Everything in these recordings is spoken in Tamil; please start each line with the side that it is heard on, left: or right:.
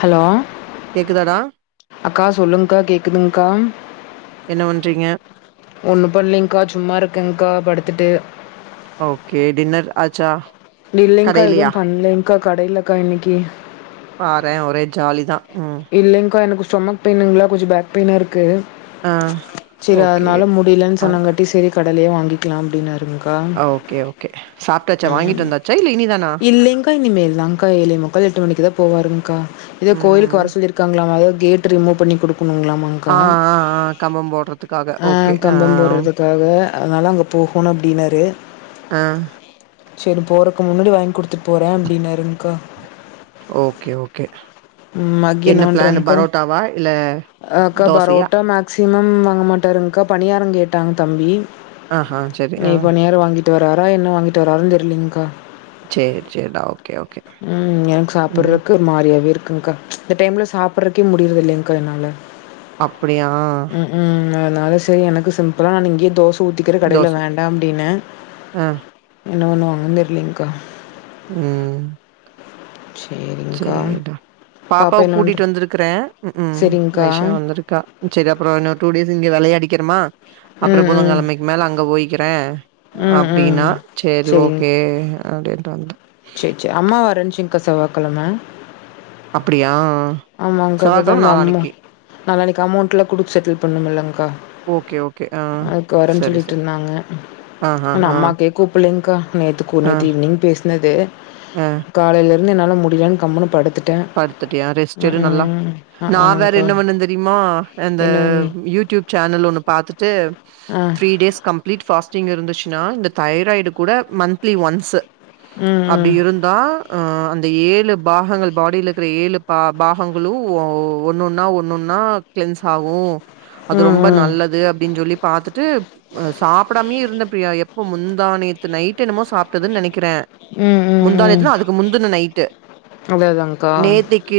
left: ஹலோ
right: கேக்குதாடா
left: அக்கா சொல்லுங்க்கா கேக்குதுங்க்கா
right: என்ன பண்றீங்க
left: ஒன்னும் பன்லிங்கா சும்மா இருக்கங்க்கா படுத்துட்டு
right: ஓகே டின்னர் ஆச்சா
left: இல்லைங்க்கா எதுவு
right: கடையிலயா
left: பண்லைங்க்கா கடைலக்கா இன்னிக்கி
right: பாறே ஒரே ஜாலிதா ம்
left: இல்லேங்க்கா எனக்கு ஸ்டொமக் பெயினுங்ளா கொஞ்சோ பேக் பெயினா இருக்கு
right: ஆ
left: சேரி
right: ஓகே
left: அதனால முடியிலன்
right: ஆ
left: சொன்னங்காட்டி செரி கடைலே வாங்கி க்லா அப்டின்னாருங்க்கா
right: ஓகே ஓகே சாப்ட்டாச்சா
left: ம்
right: வாங்கிட்டு வந்தாச்சா இல்ல இனிதானா
left: இல்லிங்க் இனிமேல் தான்க்கா ஏழே முக்கால் எட்டு மணிக்குதா போவாருங்க்கா எதோ கோயிலுக்கு
right: ம்
left: வரசொ ல்லிருக்காங்களாமா எதோ கேட்டு ரிமூவ் பண்ணி குடுக்குணுங்ளாமா க்கா
right: ஆ ஆ ஆ கம்பம் போடுறதுக்காக
left: அ
right: ஓகே ஆ
left: கம்பம் போட்றதுக்காக அதுனால அங்க போகணு அப்டின்னாரு
right: அ
left: சேரி போறக்கு முன்னாடி வாங்கி குடுத்துட்ப்போற அப்டின்னாருங்க்கா
right: ஓகே ஓகே
left: ம் அகெய்ன்
right: என்ன பிளானு
left: என்னவன்றாங்க்கா
right: பரோட்டாவா இல்ல
left: அக்கா
right: தோசையா
left: பரோட்டா மேக்சிமம் வாங்க மாட்டாருங்க்கா பணியாரங் கேட்டாங்க தம்பி
right: ஆஹா சரி ஆ
left: இனி பனியாரோ வாங்கிட்டு வர்ராரா என்ன வாங்கிட்டு வராருன் தெரிலிங்க்கா
right: சேரி சேரிடா ஓகே ஓகே
left: ம் எனக்
right: ம்
left: சாப்புர்றக்கு மாரியாவே இருக்குங்க்கா இந்த டைம்ல சாப்றக்கே முடியிருதில்லீங்க்கா என்னால
right: அப்படியா
left: ம் அதனால சரி எனக்கு சிம்பிளா நா இங்கேயே தோச ஊத்திக்கிற கடையில
right: தோச
left: வேண்டா அப்டின்ன
right: ஆ
left: என்ன பண்ணுவாங்கன்னு தெரிலைங்க்கா
right: ம்
left: சேரிங்கக்கா
right: சேரிடா பாப்பாவ கூட்டிட்டு வந்திருக்கற
left: செரிங்க்கா
right: வைஷா வந்திருக்கா சேரி அப்புறோ இன்னொரு டூ டேஸ் இங்க வெளயாடிக்கிறமா அப்புறோ
left: ம் ம்
right: புதங்கிழமைக்கு மேல அங்க போயிக்கிற
left: ம் ம்
right: அப்டின்னா சேரி
left: செரிங்
right: ஓகே அப்டின்டு வன்ட்ட
left: சேர் சேர் அம்மா வரந்துச்சுங்க்கா செவ்வாகெழம
right: அப்படியா
left: ஆமாங்க்கா அப்பதா இந்த அமௌ நாளானைக் அமௌண்ட்ல்லா குடுக்க செட்டில் பண்ணமல்ங்க்கா
right: ஓகே ஓகே ஆ
left: அதுக்கு வரேன்னு
right: சரி சரி
left: சொல்லிட்ருந்தாங்க
right: ஆ ஆ
left: ந
right: ஆ
left: அம்மாக்கே கூப்பலேங்கக்கா நேத்து கூ
right: ஆ
left: நேத்து ஈவினங் பேசுனதே
right: ஆ
left: காலையில இருந்து என்னால முடியலன்னனு கம்முனுு படுத்துட்ட
right: படுத்துட்டியா ரெஸ்ட்டு எடு நல்லா
left: ஆ
right: நான் வேற
left: ஆனாங்க்கா
right: என்ன பண்ணன் தெரியுமா அந்த
left: என்ன பண்ணி
right: யூடியூப் சேனல் ஒன்னு பாத்துட்டு
left: ஆ
right: த்ரீ டேஸ் கம்ப்லிட் ஃபாஸ்ட்டிங்க இருந்துச்சுன்னா இந்த தைராய்டு கூட மந்த்லி ஒன்ஸ்
left: ம்
right: அப்டி
left: ம்
right: இருந் தா அ அந்த ஏழு பாகங்கள் பாடியில் இருக்கிற ஏழு பா பாகங்களும் ஒன்னொன்னா ஒன்னொன்னா க்ளீன்ஸ் ஆகு அது
left: ம்
right: ரொம் நல்லது அப்படின்னு சொல்லி பாத்தட்டுஅ சாப்டாமே இருந்த பிரியா எப்ப முந்தாநேத்து நைட் டு என்னமோ சாப்ட்டதுன்னு நனைக்கிற
left: ம் ம் ம்
right: முந்தாநேத்துனா அதுக்கு முந்தின நைட்டு
left: அவ்ளோதாங்க
right: நேத்திக்கு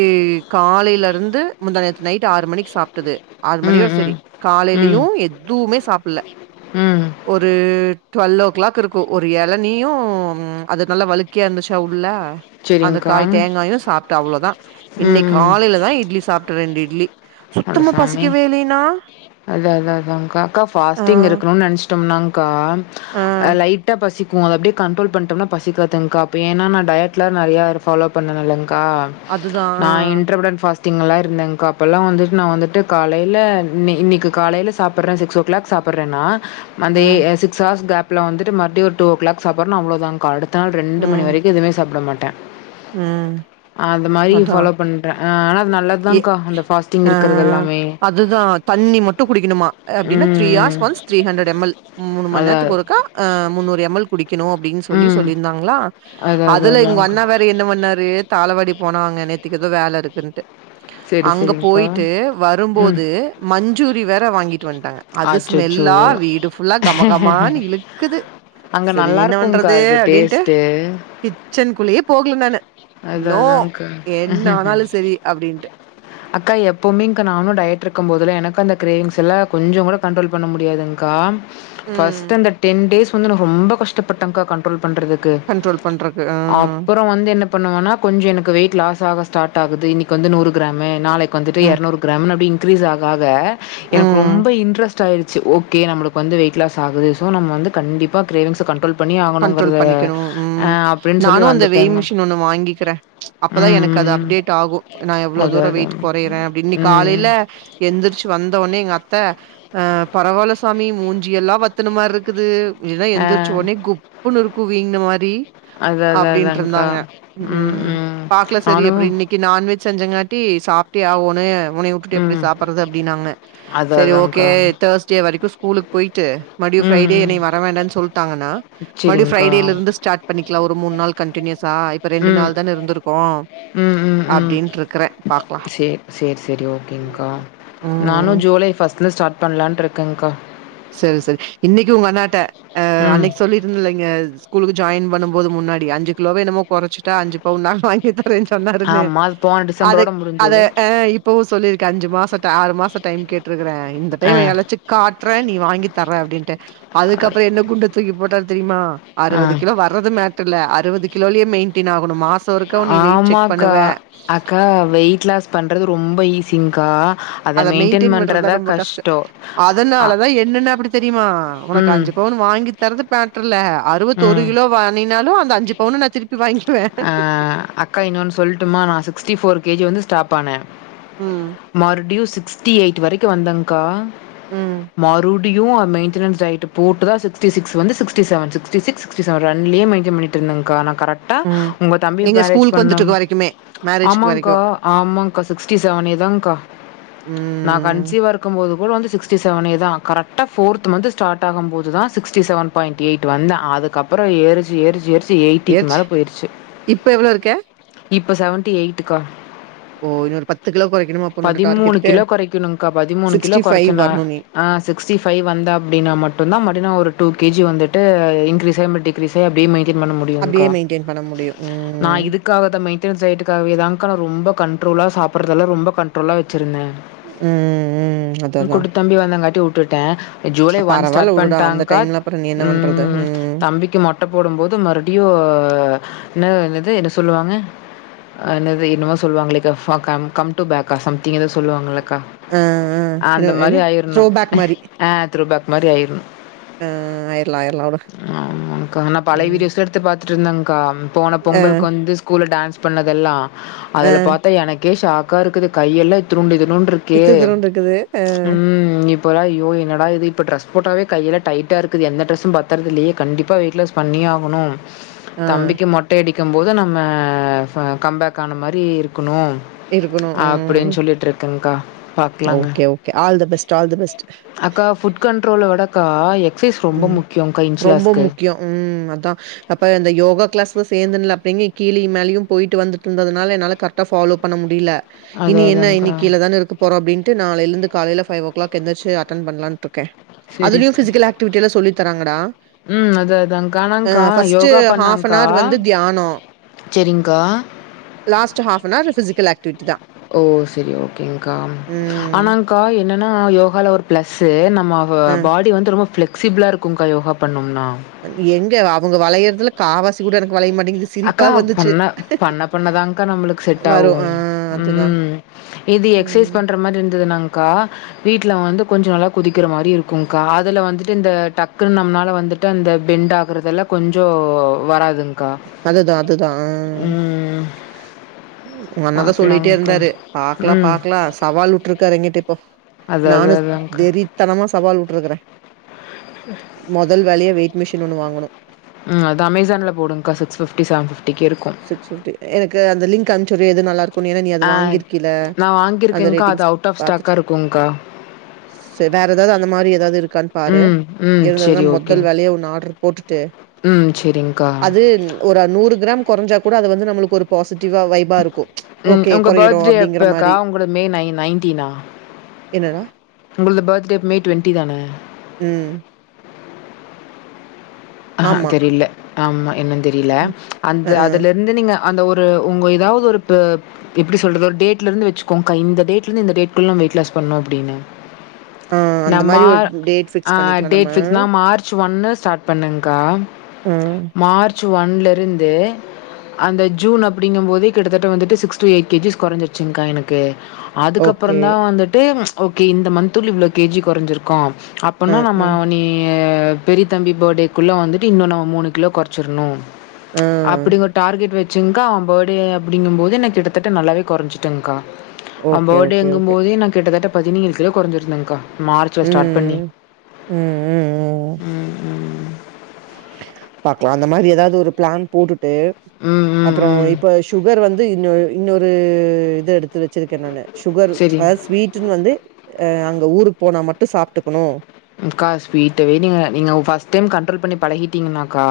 right: காலையில இருந்து முந்தா நேத்து நைட்டு ஆறு மணிக்கு சாப்ட்டது ஆறு
left: ம்
right: மணியோட
left: ம்
right: சரி
left: ம்
right: காலையிலயு எதுவுமே சாப்பட்ல
left: ம்
right: ஒரு டுவெல் ஓ கிளாக் இருக்கு ஒரு ஏழனியு அது நல்ல வலுக்கியா இருந்துச்சா உள்ள அந்த
left: சரிங்க்கா.
right: காய் தேங்காயு சாப்ட்டு அவ்ளோதா இன்னைக்கு
left: ம்.
right: காலையில தா இட்லி சாப்ட்ட ரெண்டு இட்லி சுத்தமா பசிக்கவே இல்லைனா
left: அதா அதா அதா அக்கா அக்கா
right: ஆ,
left: ஃபாஸ்டிங் இருக்குணுனு நெனச்சிட்டோனாக்கா
right: ஆ,
left: லைட் ட்டா பசிக்கும் அத அப்டியே கன்ட்ரோல் பண்ணிட்டம்னா பசிக்காதுங்க்கா இப்ப ஏன்னா நா டயட்லாம் நெறையா ஃபாலோ பண்ணன்ல்லங்க்கா
right: அதுதான். ஆ,
left: நான் இன்ரவுடன் ஃபாஸ்டிங்லாம் இருந்தேங்க்கா அப்பல்லாம் வந்து நான் வந்துட்டு காலையில இன் இன்னிக்கு காலையில சாப்பிட்றேன் சிக்ஸ் ஓ க்ளாக் சாப்பிட்றன் நா அந்த
right: ம்,
left: எ சிக்ஸ் ஹார்ஸ் கேப்ல வந்துட்டு மறுப்டியு ஒரு ட்உ ஓ க்ளாக் சாப்புறோனா அவ்ளோ தான் கா அடுத் த நாள் ரெண்டு மணி
right: ம்,
left: வரிக்கும் எதுமே சாப்ட மாட்டேன்
right: ம்
left: அ அது மாரி
right: அதான்.
left: ஃபாலோ பண்றேன் ஆனா அது நல்லதுதாக்கா அந்த ஃபாஸ்டிங்
right: ஆ
left: இருக்கிறது எல்லாமே
right: அதுதான் தண்ணி மட்டு குடிக்கணுமா அப்டின்னா த்ரீ
left: ம்,
right: ஹார்ஸ்
left: ம்.
right: Once three hundred M L மூணு மண்
left: அதா
right: நேரத்துக்கு ஒரு க்கா முன்னூறு எம்எல் குடிக்குணும் அப்டின் சொல்லி
left: ம்.
right: சொல்லியிருந்தாங்களா
left: அது அது
right: அதுல இங்
left: அதான்க்கா.
right: கண்ணா வேற என்ன பண்ணாரு தாளவாடி போனாங்க நேத்துக்கு ஏதோ வேல இருக்குன்ட்டு
left: சரி,
right: அங்க
left: சரிங்க்கா.
right: போயிட்டு
left: ம்.
right: வரும்போது மஞ்சூரி வேற வாங்கிட்டு வன்ட்டாங்க அது
left: அச்சச்சோ!
right: ஸ்மெல்லா வீடு ஃபுல்லா கமகமான்னு இழுக்குது
left: அங்க
right: சரி என்ன
left: நல்லாருக்கும்க்கா
right: பண்றது
left: இது
right: அப்டின்ட்டு
left: டேஸ்ட்டு.
right: கிச்சனுக்குள்ளயே போகல நானு
left: அதா
right: நோ
left: அதாங்க்கா
right: என்ன ஆனாலு சரி அப்டின்ட்டு
left: அக்கா எப்போமேங்க்கா நானுன் டயட் இருக்கும்போதுல எனக்கு அந்த க்ரேவிங்ஸ்ல்லா கொஞ்சம் கூட கன்ட்ரோல் பண்ண முடியாதுங்க்கா
right: ம்.
left: ப்ஸ்ட்டு அந்த டென் டேஸ் வந்து ரொம்ப கஷ்டப்பட்டங்க்கா கன்ட்ரோல் பண்றது க்கு
right: கண்ட்ரோல் பண்றக்கு. ஆ.
left: அப்புறம் வந்து என்ன பண்ணுவனா கொஞ்ச எனக்கு வெயிட் லாஸ் ஆக ஸ்டார்ட் ஆகுது இன்னிக்கு வந்து நூறு கிராமு நாளை வந்துட்டு
right: ம்.
left: எரநூறு கிராமு அப்டி இன்கிரீஸ் ஆக ஆக எனக்கு
right: ம்.
left: ரொம்ப இன்ட்ரெஸ்ட் டாயிடுச்சி ஓகே நம்மளுக்கு வந்து வெயிட்லாஸ் ஆகுது சோ நம்ம வந்து கண்டிப்பா க்ரேவிஸ்ஸா கண்ட்ரோல் பண்ணி
right: கண்ட்ரோல்
left: ஆகணுங்கிறத
right: பண்ணிக்குணும்
left: அ
right: ம்
left: அப்படின்னு சொல்லி
right: நானு அந்த வேயின்
left: வந்துட்டேங்க.
right: மிஷின் ஒண்ணு வாங்கிக்கிறே அப்பதா எனக்கு
left: ம்,
right: அது
left: ம்.
right: அப்டேட் ஆகும் நான் எவ்ளோ
left: அதான்,
right: தூர வெயிட்
left: அதான்.
right: கொறையுர அப்டின்னு இன்னிக்
left: ம்.
right: காலில எந்திரிச்சு வந்தவொன்னே எங்க அத்த அ பரவாலசாமி மூஞ்சில்லா வத்தன மாரி இருக்குது இல்லனா
left: ஆ.
right: எந்திரிச்ச ஒனே குப்புன்னு இருக்கும் விங்கின மாரி
left: அதான், அதான், அதான்க்கா.
right: அப்டின்ட்ருந்தாங்க ம் பாக்கல சரி அப்டி இன்னிக் கி நான்வெஜ் செஞ்சங்காட்டி சாப்ட்டே அவோனு உனே ட்டு எப்டி
left: ம்.
right: சாப்பறது அப்டின்னாங்க
left: அதான்,
right: சரி ஓகே
left: அதான்க்கா.
right: தேர்ஸ்டே வரைக்கும் ஸ்கூலுக்கு போயிட்டு மறுடியும்
left: ம்,
right: ஃப்ரைடே
left: ம்.
right: என்னிய வர வேண்டான் சொல்ட்டாங்னா மறுடியும்
left: சரிங்க்கா.
right: ஃப்ரைடேல இர்ந்து ஸ்டார்ட் பண்ணிக்கலா ஒரு மூணு நாள் கண்டினியூஸா இப்ப ரெண்டு
left: ம்.
right: நாள் தானே இர்ந்துருகோ
left: ம், ம் ம் செர் செர் செரி ஓகேங்க்கா
right: ம்
left: நானு
right: ம்
left: ஜூலை ஃபர்ஸ்ட்ல ஸ்டார்ட் பண்லான்ட் இருக்கேங்க்கா
right: செரி செரி இன்னிக்கு உங்க அண்ணாட்ட அ
left: ம்.
right: அன்னைக்கு சொல்லிட் இல்லங்க ஸ்கூல்க்கு ஜாயின் பண்ணும் போது முன்னாடி அஞ்சு கிலோவோ என்னமோ குறைச்சுட்டே அஞ்சு பவுன் நா வாங்கிதா தரேன் சொன்னாருன்னு
left: ஆமா. அது போன
right: அத
left: டிசம்பரோட
right: அத
left: முடிஞ்சது.
right: அன் இப் இப்பவும் சொல்லிருக அஞ்சு மாசம் ஆறு மாசம் டைம் கேட்டுருக்றேன் இந்த
left: ஆ,
right: டைம் எளச்சு காட் றேன் நீ வாங்கி தர்ற அப்டின்டு அதுக்கப்புற என்ன குண்டு தூக்கி போட்டாரு தெரியுமா
left: ஆ.
right: அறுவது கிலோ வர றது மேட்டர் இல்ல அறுவது கிலோலயே மெயின்டென் ஆகணும் மாசம் ஒருக்கா நீ வெயிட் செக் பண்ணுவ
left: ஆமாக்கா. அக்கா வெயிட் லாஸ் பண்றது ரொம்ப ஈஸிங்கா
right: அத மெயின்டெயின் பண்றதா ரொம்ப கஷ்டம்
left: அ
right: அதனாலதா என்னன்ன அப்டி தெரியுமா உனக்கு
left: ம்,
right: அஞ்சு பவுன் வாங்கி தரது பேண் டுல்ல அறுவத்து ஒரு
left: ம்.
right: கிலோ வானினாலு அந்த அஞ்சு பவுனு நா திருப்பி வாங்கி
left: அ அக்கா இன்னொன்னு சொல்ட்டுமா நா சிக்ஸ்டி ஃபோர் கேஜி வந்து ஸ்டாப் பன்னே
right: ம்,
left: மறுடியு சிக்ஸ்டி எயிட் வரைக்கு வந்தங்க்கா
right: ம்,
left: மறுடியு மெயின்டனன்ஸ் டயட் போட்டுதா சிக்ஸ்டி சிக்ஸ் வந்து sixty seven sixty six sixty seven ரன்னிங்லயே மெயின்டன் பண்ணிட்டு இருந்தங்கா நா கரெக்டா
right: ம்.
left: உங்க தம்பி
right: எங்க
left: மேரேஜ்
right: ஸ்கூலுக்கு வந்துட்டு
left: பண்ணும்
right: இருக்க வரைக்குமே. மேரேஜ்க்கு
left: ஆமாங்கா
right: வரைக்கும்.
left: ஆமாங்கா சிக்ஸ்டி செவனே தாங்கா நா கன்
right: ம்.
left: சிவா இருக்கும்போது கூட வந்து சிக்ஸ்டி செவனே தா கரக்ட்ட ஃபோர்த் மந்த் ஸ்டார்ட் ஆகும் போ தா சிக்ஸ்டி செவன் பாயிண்ட் எயிட் வந்த அதுக்கப்பறோ ஏரி ஏரிச்சி எரிச்சி எயிட்டிக்கு
right: எச்
left: மேல போய்ர்ச்சு
right: இப்ப எவ்வளோ இருக்க?
left: இப்ப செவன்டி எயிட்டுக்கா
right: ஓ! இன்னொரு கிலோ குறைக்கணுமா அப்ப உன்னோட
left: பதிமூணு
right: டார்கெட்டுக்கு?
left: கிலோ கொறைக்கணுங்கா பதிமூணு கிலோ கொறச்சனா
right: வரணும் நீ.
left: ஆ சிக்ஸ்டி ஃபை வந்த அப்டின்னா மட்டுதா மட்டனா ஒரு டூ கேஜி வந்துட்டு இன்கிரிஸ் ம் டிக்ரீஸ் ம் அப்டியே மெயி டென் பன்ன முடியுங்கா
right: டேன் பண்ண முடியு ம்
left: அதுக்காவ தா மெயின்டெனன் சைட்டுக்காகவேதாங்க நா ரொம்ப கண்ட்ரோலா சாப்பறதல்லா ரொம்ப கண்ட்ரோலா வச்சிருந்தே
right: ம் ம் ம் அதான், அதான்.
left: கூட்ட தம்பி வந்தங்காட்டி வுட்டுட்டே ஜூலை ஒன்
right: பரவால்ல
left: ஸ்டார்ட்
right: விடுடா. அந்த
left: பண்ட்டாங்கா
right: டைம்ல அப்புறம் நீ என்ன
left: ம்
right: பண்றது?
left: ம் தம்பிக்கு மொட்ட போடும் போது மறுடியு நா என்னது இது என்ன சொல்லுவாங்க அ நாது என்னமோ சொல்லுவாங்களே கா ஃபாக் கம் அ கம் டு பேக்கா ஆ சம்திங் ஏதோ சொல்லுவாங்கள கா
right: அ, அ.
left: ஆ
right: என்ன
left: அந்த மாரி
right: என்ன?
left: ஆயிரணு
right: த்ரோ பேக் மாரி.
left: ஆ துரு பேக் மாரி ஆயிருணு
right: அ ஆயிரலாம், ஆயிரலாம் விடு.
left: ம் ஆமாக்கா ஆனா
right: ம்.
left: பலயவிடியோசடுத் த்து பாத்துட்டு இருந்தேங்கா போன
right: ஆ,
left: பொங்கல்க் வந்து ஸ்கூல டேன்ஸ் பண்ணதெல்லா
right: ஆ.
left: அதுல பாத்தா எனக்கே ஷாக்கா இருக்குது கையெல்ல இத்னூன்டு இத்னூன்டு இர்க் கே
right: மிச்ச தூரம்னு இருக்குது. ஆ,
left: ம் இப் இப்பல்லா யோ என்னடா இது இப்ப ட்ரெஸ் போட்டவே கையல்லா டைட்ட இருக்கு எந்த ட்ரெஸ்சு பத்தர்தில்லேயே கண்டிப்பா வெய்ட்லாஸ் பண்ணியே ஆகணு
right: ஆ.
left: தம்பிக்கி மொட்ட அடிக்கிம் போது நம்ம கம்பேக் ஆன மாரி இருக்கணு
right: இருக்கணும்.
left: அப்பிடின் சொல்லிட்டு இருக்கேன்கா பா
right: okay okay all the best all the best
left: அக்கா ஃபுட் கண்ட்ரோல விடக்கா எக்ஃசைஸ் ரொம்ப
right: ம்.
left: முக்கியோ கா
right: ரொம்ப
left: இன்சுலாஸ்க்கு
right: முக்கியம். ம் அதா அப்ப இந்த யோகா கிளாஸ்ல சேந்தன்லே அப்டிங்கி கீழயு மேலயு போயிட்டு வந்துட்டுருந்ததுனால என்னால கரெக்டாக ஃபாலோ பண்ண முடிலே
left: அதா
right: இனி என்ன
left: அதான்க்கா
right: இன்னககீழதான இருக்கு போரோ அப்பின்ட்டு நாளேளந்து காலேல ஃபைவ் ஓ க்ளாக் எந்திரிச்சு அட்டென் பண்ணலானாட்டு இருக்கே அதுலேயு
left: செரிக்கா
right: பிசிகல் ஆக் டுவிடிலா சொல்லி தராங்கடா
left: ம் அது அதான்கா
right: அ
left: அனான்கா
right: ஃபர்ஸ்ட்
left: யோகா
right: அன்
left: பண்ணாங்க்கா
right: ஹவர் வந்து தியானம்.
left: செரிங்க்கா
right: last half an hour physical activity தா
left: ஓ செரி ஓகேங்க்கா
right: ம்.
left: ஆனாங் கா என்னன்னா யோகாவால ஒரு பிளஸ்ஸு நம்ம
right: அ.
left: பாடி வந்து ரொம்ப பிளெக்சிபிளா இருக்கு க்கு கா யோகா பண்ணோம்னா
right: எங்கே அவுங்க வளையறதுல காவாசி கூட எனக்கு வளைய மாட்டிங்குது
left: அக்கா பண்ணா பண்ண பண்ணதான்க்கா நம்மளுக்கு செட் ஆவு
right: வரு ஆ அதுதா
left: ம் இது எக்ஸேஸ்
right: ம்
left: பண்ற மாரி இருந்ததுன்னாங்க்கா வீட்டுல வந்து கொஞ்சோ நல்லா குதிக்கிற மாரி இருக்கும் காதுல வந்துட்டு இந்த டக்குன்னு நம்மனால வந்துட் டு அந்த பெண்ட் ஆகுறதெல்லா கொஞ்சோ வராதுங்க்கா
right: அதுதா அதுதா ஆ
left: ம்
right: உங்க அண்ணா தா சொல்லிட்டே
left: பாக்கலாங்க்கா
right: இருந்தாரு பாக்கலா
left: ம்
right: பாக்கலா சவால் உட்டுருக்காரு எங்கிட்ட இப்போ
left: அது அது
right: நானு
left: அதாங்க்கா
right: வெறித்தனமா சவால் உட்டுருக்குறே மொதல் வேலையா வெயிட் மிஷின் ஒன்னு வாங்கணு
left: ம் அது அமேசான்லே போடுங்கா சிக்ஸ் ஃபிப்டி செவன் ஃபிப்டிக்கி இருக்கு
right: சிக்ஸ் ஃபிப்டி எனக்கு அந்த லிங்க் அம்சிவிடுறியா எது நல்ல இருக்கு குன் ஏன்னா நீ அது
left: ஆ
right: வாங்கிருக்கீல
left: நா
right: அந்த
left: வாங்கியிருக்கேங்க்கா அது
right: ரேட்டிங்ஷ்
left: அவுட் ஆஃப்
right: பாத்துட்டு
left: ஸ்டாக்கா இருக்குங்க்கா
right: ச வேற எதாவது அந்த மாரி எதாவது இருக்கான்னு பாரு
left: ம் ம்
right: இருந்ததுன்னா
left: சரி
right: மொதல்
left: ஓகேங்
right: வேலையா ஒன்னு ஆட்ர் போட்டுட்டு
left: ம் செரிங்கா
right: அது ஒரு நூறு கிராம் கொறஞ்சா கூட அது வந்து நம்மளுக்கு ஒரு பாசிட்டிவா வைப் பா இருக்கு
left: ம்
right: ஓகே
left: உங்க
right: கொறையிறோ
left: பர்த்டே
right: அப்டிங்கிற
left: எப்பக்கா
right: மாரி
left: உங்களோட மே நை
right: என்னடா
left: உங்கள்து பேர்த்டே மே டுவெண்ட்டி தானே
right: ம்
left: அஹா
right: ஆமா.
left: தெரில ஆமா என்னன்னு தெரில
right: ம்.
left: அந்த
right: அஹ்ம்.
left: அதுல வந்து நீங்க அந்த ஒரு உங்க எதாவது ஒரு ப எப்பிடி சொல்றது ஒரு டேட்ல இருந்து வச்சோங்கா இந்த டேட்ல இருந்து இந்த டேட்குல்லே நம்ம வெயிட் லாஸ் பண்ணு அப்டின்னு
right: ஆ அந்த மாரி ஒரு டேட்
left: நம்மாள்அ
right: ஃபிக்ஸ் பண்ணிக்கலாம் நம்ம.
left: டேட் பிக்ஸ் தா மார்ச் ஒன்னு ஸ்டார்ட் பண்ணுங்கா
right: ஆ.
left: மார்ச் ஒன்ல இருந்து அந்த ஜூன் அப்டிங்கும் போதே கிட்டத்தட்ட வந்துட்டு six to eight K Gs கொறஞ்சிருச்சிங்க்கா எனக்கு அதுக்கப்புறோ
right: ஓகே.
left: தா வந்துட்டு ஓகே இந்த மந்த்துல இவ்ளோ கேஜி கொறஞ்சிருக்கோ
right: அ,
left: அப்டின்னா நம்ம
right: அ.
left: நீ பெரிய தம்பி பேர்டேக்குள்ளே வந்துட்டு இன்னு நம்ம மூணு கிலோ கொறச்சிர்ணு
right: அ
left: அப்டி ஓரு டார்கெட் வச்சுங்கா அவ பேர்த்டே அப்டிங்கும்போது நா கிட்டத்தட்ட நல்லாவே கொறஞ்சிட்டேங்க்கா அவே
right: ஓகே, ஓகே,
left: பேர்த்டேங்கும்
right: ஓகே.
left: போதே எனக் கிட்டத்தட்ட பதினேழு கிலோ கொறஞ்சிருந்தேங்க்கா மார்ச்ல ஸ்டார்ட் பண்ணி
right: ம். ம், ம்,
left: ம் ம்.
right: பாக்கலா அந்த மாரி எதாவது ஒரு பிளான் போட்டுட்டு
left: ம் ம்
right: அப்புறோ
left: ம்.
right: இப்போ சுகர் வந்து இன்னோ இன்னொரு இது எடுத்து வச்சுருக்கே நானு சுகர்
left: சரிங்
right: அதாவது ஸ்வீட்டுன்னு வந்து அங்க ஊருக்கு போனா மட்டு சாப்ட்டுக்கணு
left: அக்கா ஸ்வீட்டவே நீங்க நீங்க ஃபர்ஸ்ட் டைம் கண்ட்ரோல் பண்ணி பழகிட்டீங்கனாக்கா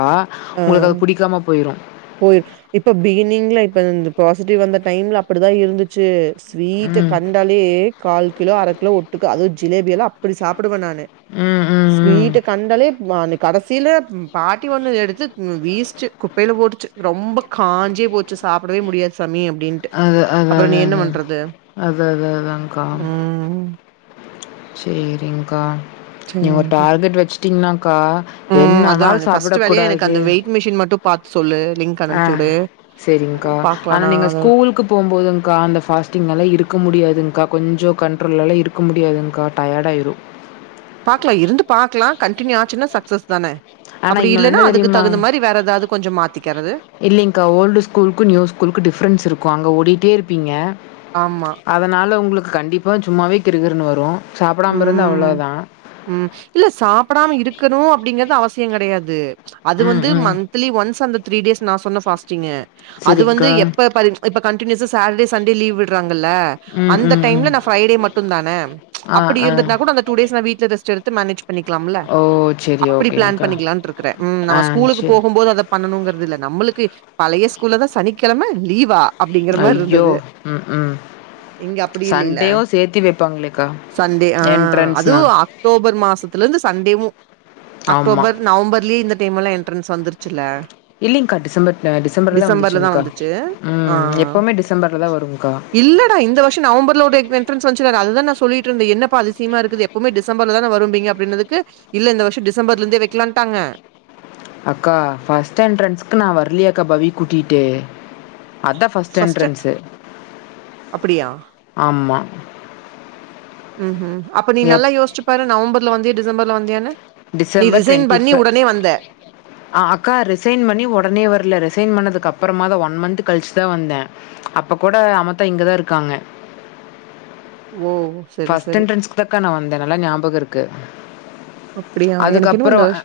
left: ஒங்களுக்கு அது புடிக்காம போயிரு
right: போயிர் இப்ப பிகினிங்ல இப்ப பாசிட்டிவ் அந்த டைம்ல அப்படிதா இருந்து ச்சு ஸ்வீட்ட
left: ம்.
right: கண்டாலே கால் கிலோ அர கிலோ ஒட்டுக்க அதே ஜிலேபியல்லா அப்பிடி சாப்புடுவே நானு
left: ம், ம், ம்.
right: ஸ்வீட்ட கண்டாலே அந்த கடைசில பாட்டி ஒண்ணு எடுத்து [unintelligible] வீசுச்சு குப்பையில போட்டுச்சு ரொம்ப காஞ்சே போச்சு சாப்டவே முடியாது சாமி அப்டின் ட்டு
left: அது அது
right: அப்புறோ நீ
left: அது
right: என்ன
left: அது.
right: பண்றது
left: அது அது
right: ம்
left: சேரிங்க்கா நீ ஒரு
right: சரிடா
left: டார்கெட் வச்சுட்டீங்கனாக்கா
right: ம்
left: என்ன
right: அதா
left: ஆனாலு சாப்புட
right: ஃபர்ஸ்ட் வேலையா எனக்கு
left: கூடாது
right: அந்த வெயிட் மிஷின் மட்டு பாத் சொ
left: ஆ செரி்ங்கா
right: பாக்கலா
left: ஆனா
right: நா
left: நீங்க
right: அத
left: ஸ்கூல்க்கு போம்போதுங்கா அந்த ஃபாஸ்டிங் மேல இருக்க முடியாதுங்கா கொஞ்சோ கண்ட்ரோல்லால இருக்க முடியாதுங்க்கா டயர்ட் ஆயிடு
right: பாக்கலா இருந்து பாக்கலா கண்டினியூ ஆச்சுன்னா சக்சஸ் தானே
left: ஆனா
right: அப்டி
left: இன்னொன்னு
right: இல்லன்னா
left: என்ன
right: அதுக்கு
left: தெரியுமா?
right: தகுந்த மாதிரி வேற ஏதாவ்து கொஞ்சோ மாத்திக்கிறது
left: இல்லேங்கா ஓல்டு ஸ்கூல்க்கு நியூ ஸ்கூல்க்கு டிஃப்ரென்ஸ் இருக்கு அங்கே ஓடிட்டே இருப்பீங்க
right: ஆம்மா
left: னால உங்களுக்கு கண்டிப்பா சும்மாவே கிறுகிறுன்னு வரு சாப்டாமருந்தா அவ்ளோ தா
right: உம் இல்ல சாப்டாம இருக்கணு அப்டிங்கறது அவசியோ கெடையாது அது
left: ம்,
right: வந்து
left: ம்.
right: மந்த் த்லீ ஒன்ஸ் அந்த த்ரீ டேஸ் நா சொன்ன ஃபாஸ்டிங் அது வந்து
left: சரிங்க்கா.
right: எப்ப பாரு இப்ப கண்டினியூஸா சாட்டடே சன்டே லீவ் விடுறாங்கல்ல
left: ம்,
right: அந்த
left: ம், ம்.
right: டைம்ல நா ஃப்ரைடே மட்டு தான
left: ஆ,
right: அப்டி
left: ஆ.
right: இருந்த்ருந்தா கூட அந்த டூ டேஸ் ல ரெஸ்ட் எடுத்து மேனேஜ் பண்ணிக்கலாம்ல
left: ஓ செரி
right: அப்டி ப்ளான்
left: ஓகேங்க்கா
right: பண்ணிக்கலான்டு இருக்கு‌றே
left: ஆ
right: நம்ம ஸ்கூலுக்கு
left: செரி
right: போகும் போது அத பண்ணனுங்கிறது இல்ல் நம்மளுக்கு பழைய ஸ்கூல்ல தா சனிக்கிழம லீவா அப்படிங்கிற மாரி
left: ஐய்யோ
right: இருந்தது.
left: உம் உம்
right: இங்க அப்படி இல்லைல.
left: சண்டேவு சேத்தி வெப்பாங்களேக்கா
right: சண்டே ஆ அதுவு அக்டோபர் மாசத்துல இருந்து சண்டேவும்
left: ஆமா
right: அக்டோபர் நவம்பர்லே இந்த டைம் எல்லா என்ட்ரன்ஸ் வந்துருச்சுல்ல
left: இல்லீங்கா டிசம்பர்ல டிசம்பர்ல தா வந்துச்சுங்க்கா
right: ஆ
left: உம் எப்பவுமே டிசம்பர்ல தா வருகா
right: இல்லடா இந்த வர்ஷோ நவம்பர்லோட என்டெரன்ஸ் வந்த்ச்ல அததா நா சொல்லி ட்டு ருந்தே என்ன பா அதிசயமா இருக்கு எப்பவுே டிசம்பர்ல தான வரும்பீங்க அப்டினதுக்கு இல்ல இந்த வர்ஷோ டிசம்பர்ல இருந்தே வெக்கலான்ட்டாங்க
left: அக்கா ஃபஸ்ட எண்டரன்ஸ்க்கு நா வரலியேகா பவிய கூட்டிட்டு அதான் பஸ்ட்
right: ஃபர்ஸ்ட்
left: என்ட்ரன்ஸு
right: அப்டியா
left: ஆமா
right: ம்ஹும் அப்ப நீ நல்லா
left: எப்
right: யோசிச்சு பாரு நவம்பர்ல வந்தியா டிசம்பர்ல வந்தியான்னு நீ
left: டிசம்பர்
right: ரிசைன்
left: டுவெண்ட்டி ஃப
right: பண்ணி உடனே வந்த
left: ஆ அக்கா ரிசைன் பண்ணி ஒடனே வர்ல ரிசைன் பண்ணதுக்கு அப்பறமா தா ஒன் மந்த்த் கழிச்சுதா வந்தே அப்ப கூட அமத்தா இங்கதா இருக்காங்க
right: ஓ சரி
left: ஃபஸ்ட்
right: சரி
left: என்ட்ரன்ஸுக்கு தாக்கா நா வந்தே நல்லா ஞாபகோ இருக்கு
right: அப்டியா எனக்கு என்னமோ
left: அதுக்கப்புறோ
right: இந்த வருஷ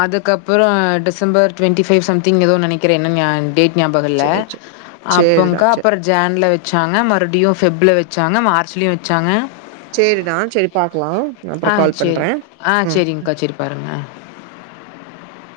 left: அதுக்கப்புறோ டிசம்பர் டுவெண்டிஃபைவ் சம்திங் ஏதோ நெனக்கிறே என்ன ஞான் டேட் ஞாபகோல்ல
right: சேரி சேரி சேரிடா
left: அப்போங்க்கா
right: சேரி
left: அப்பற ஜான்ல வெச்சாங்க மறுபடியு ஃபெப்ல வெச்சாங்க மார்ச்லேயு வெச்சாங்க
right: செரிடா செரி பாக்கலா
left: ஆ செரி ஆ செரிங்க்கா செரி பாருங்க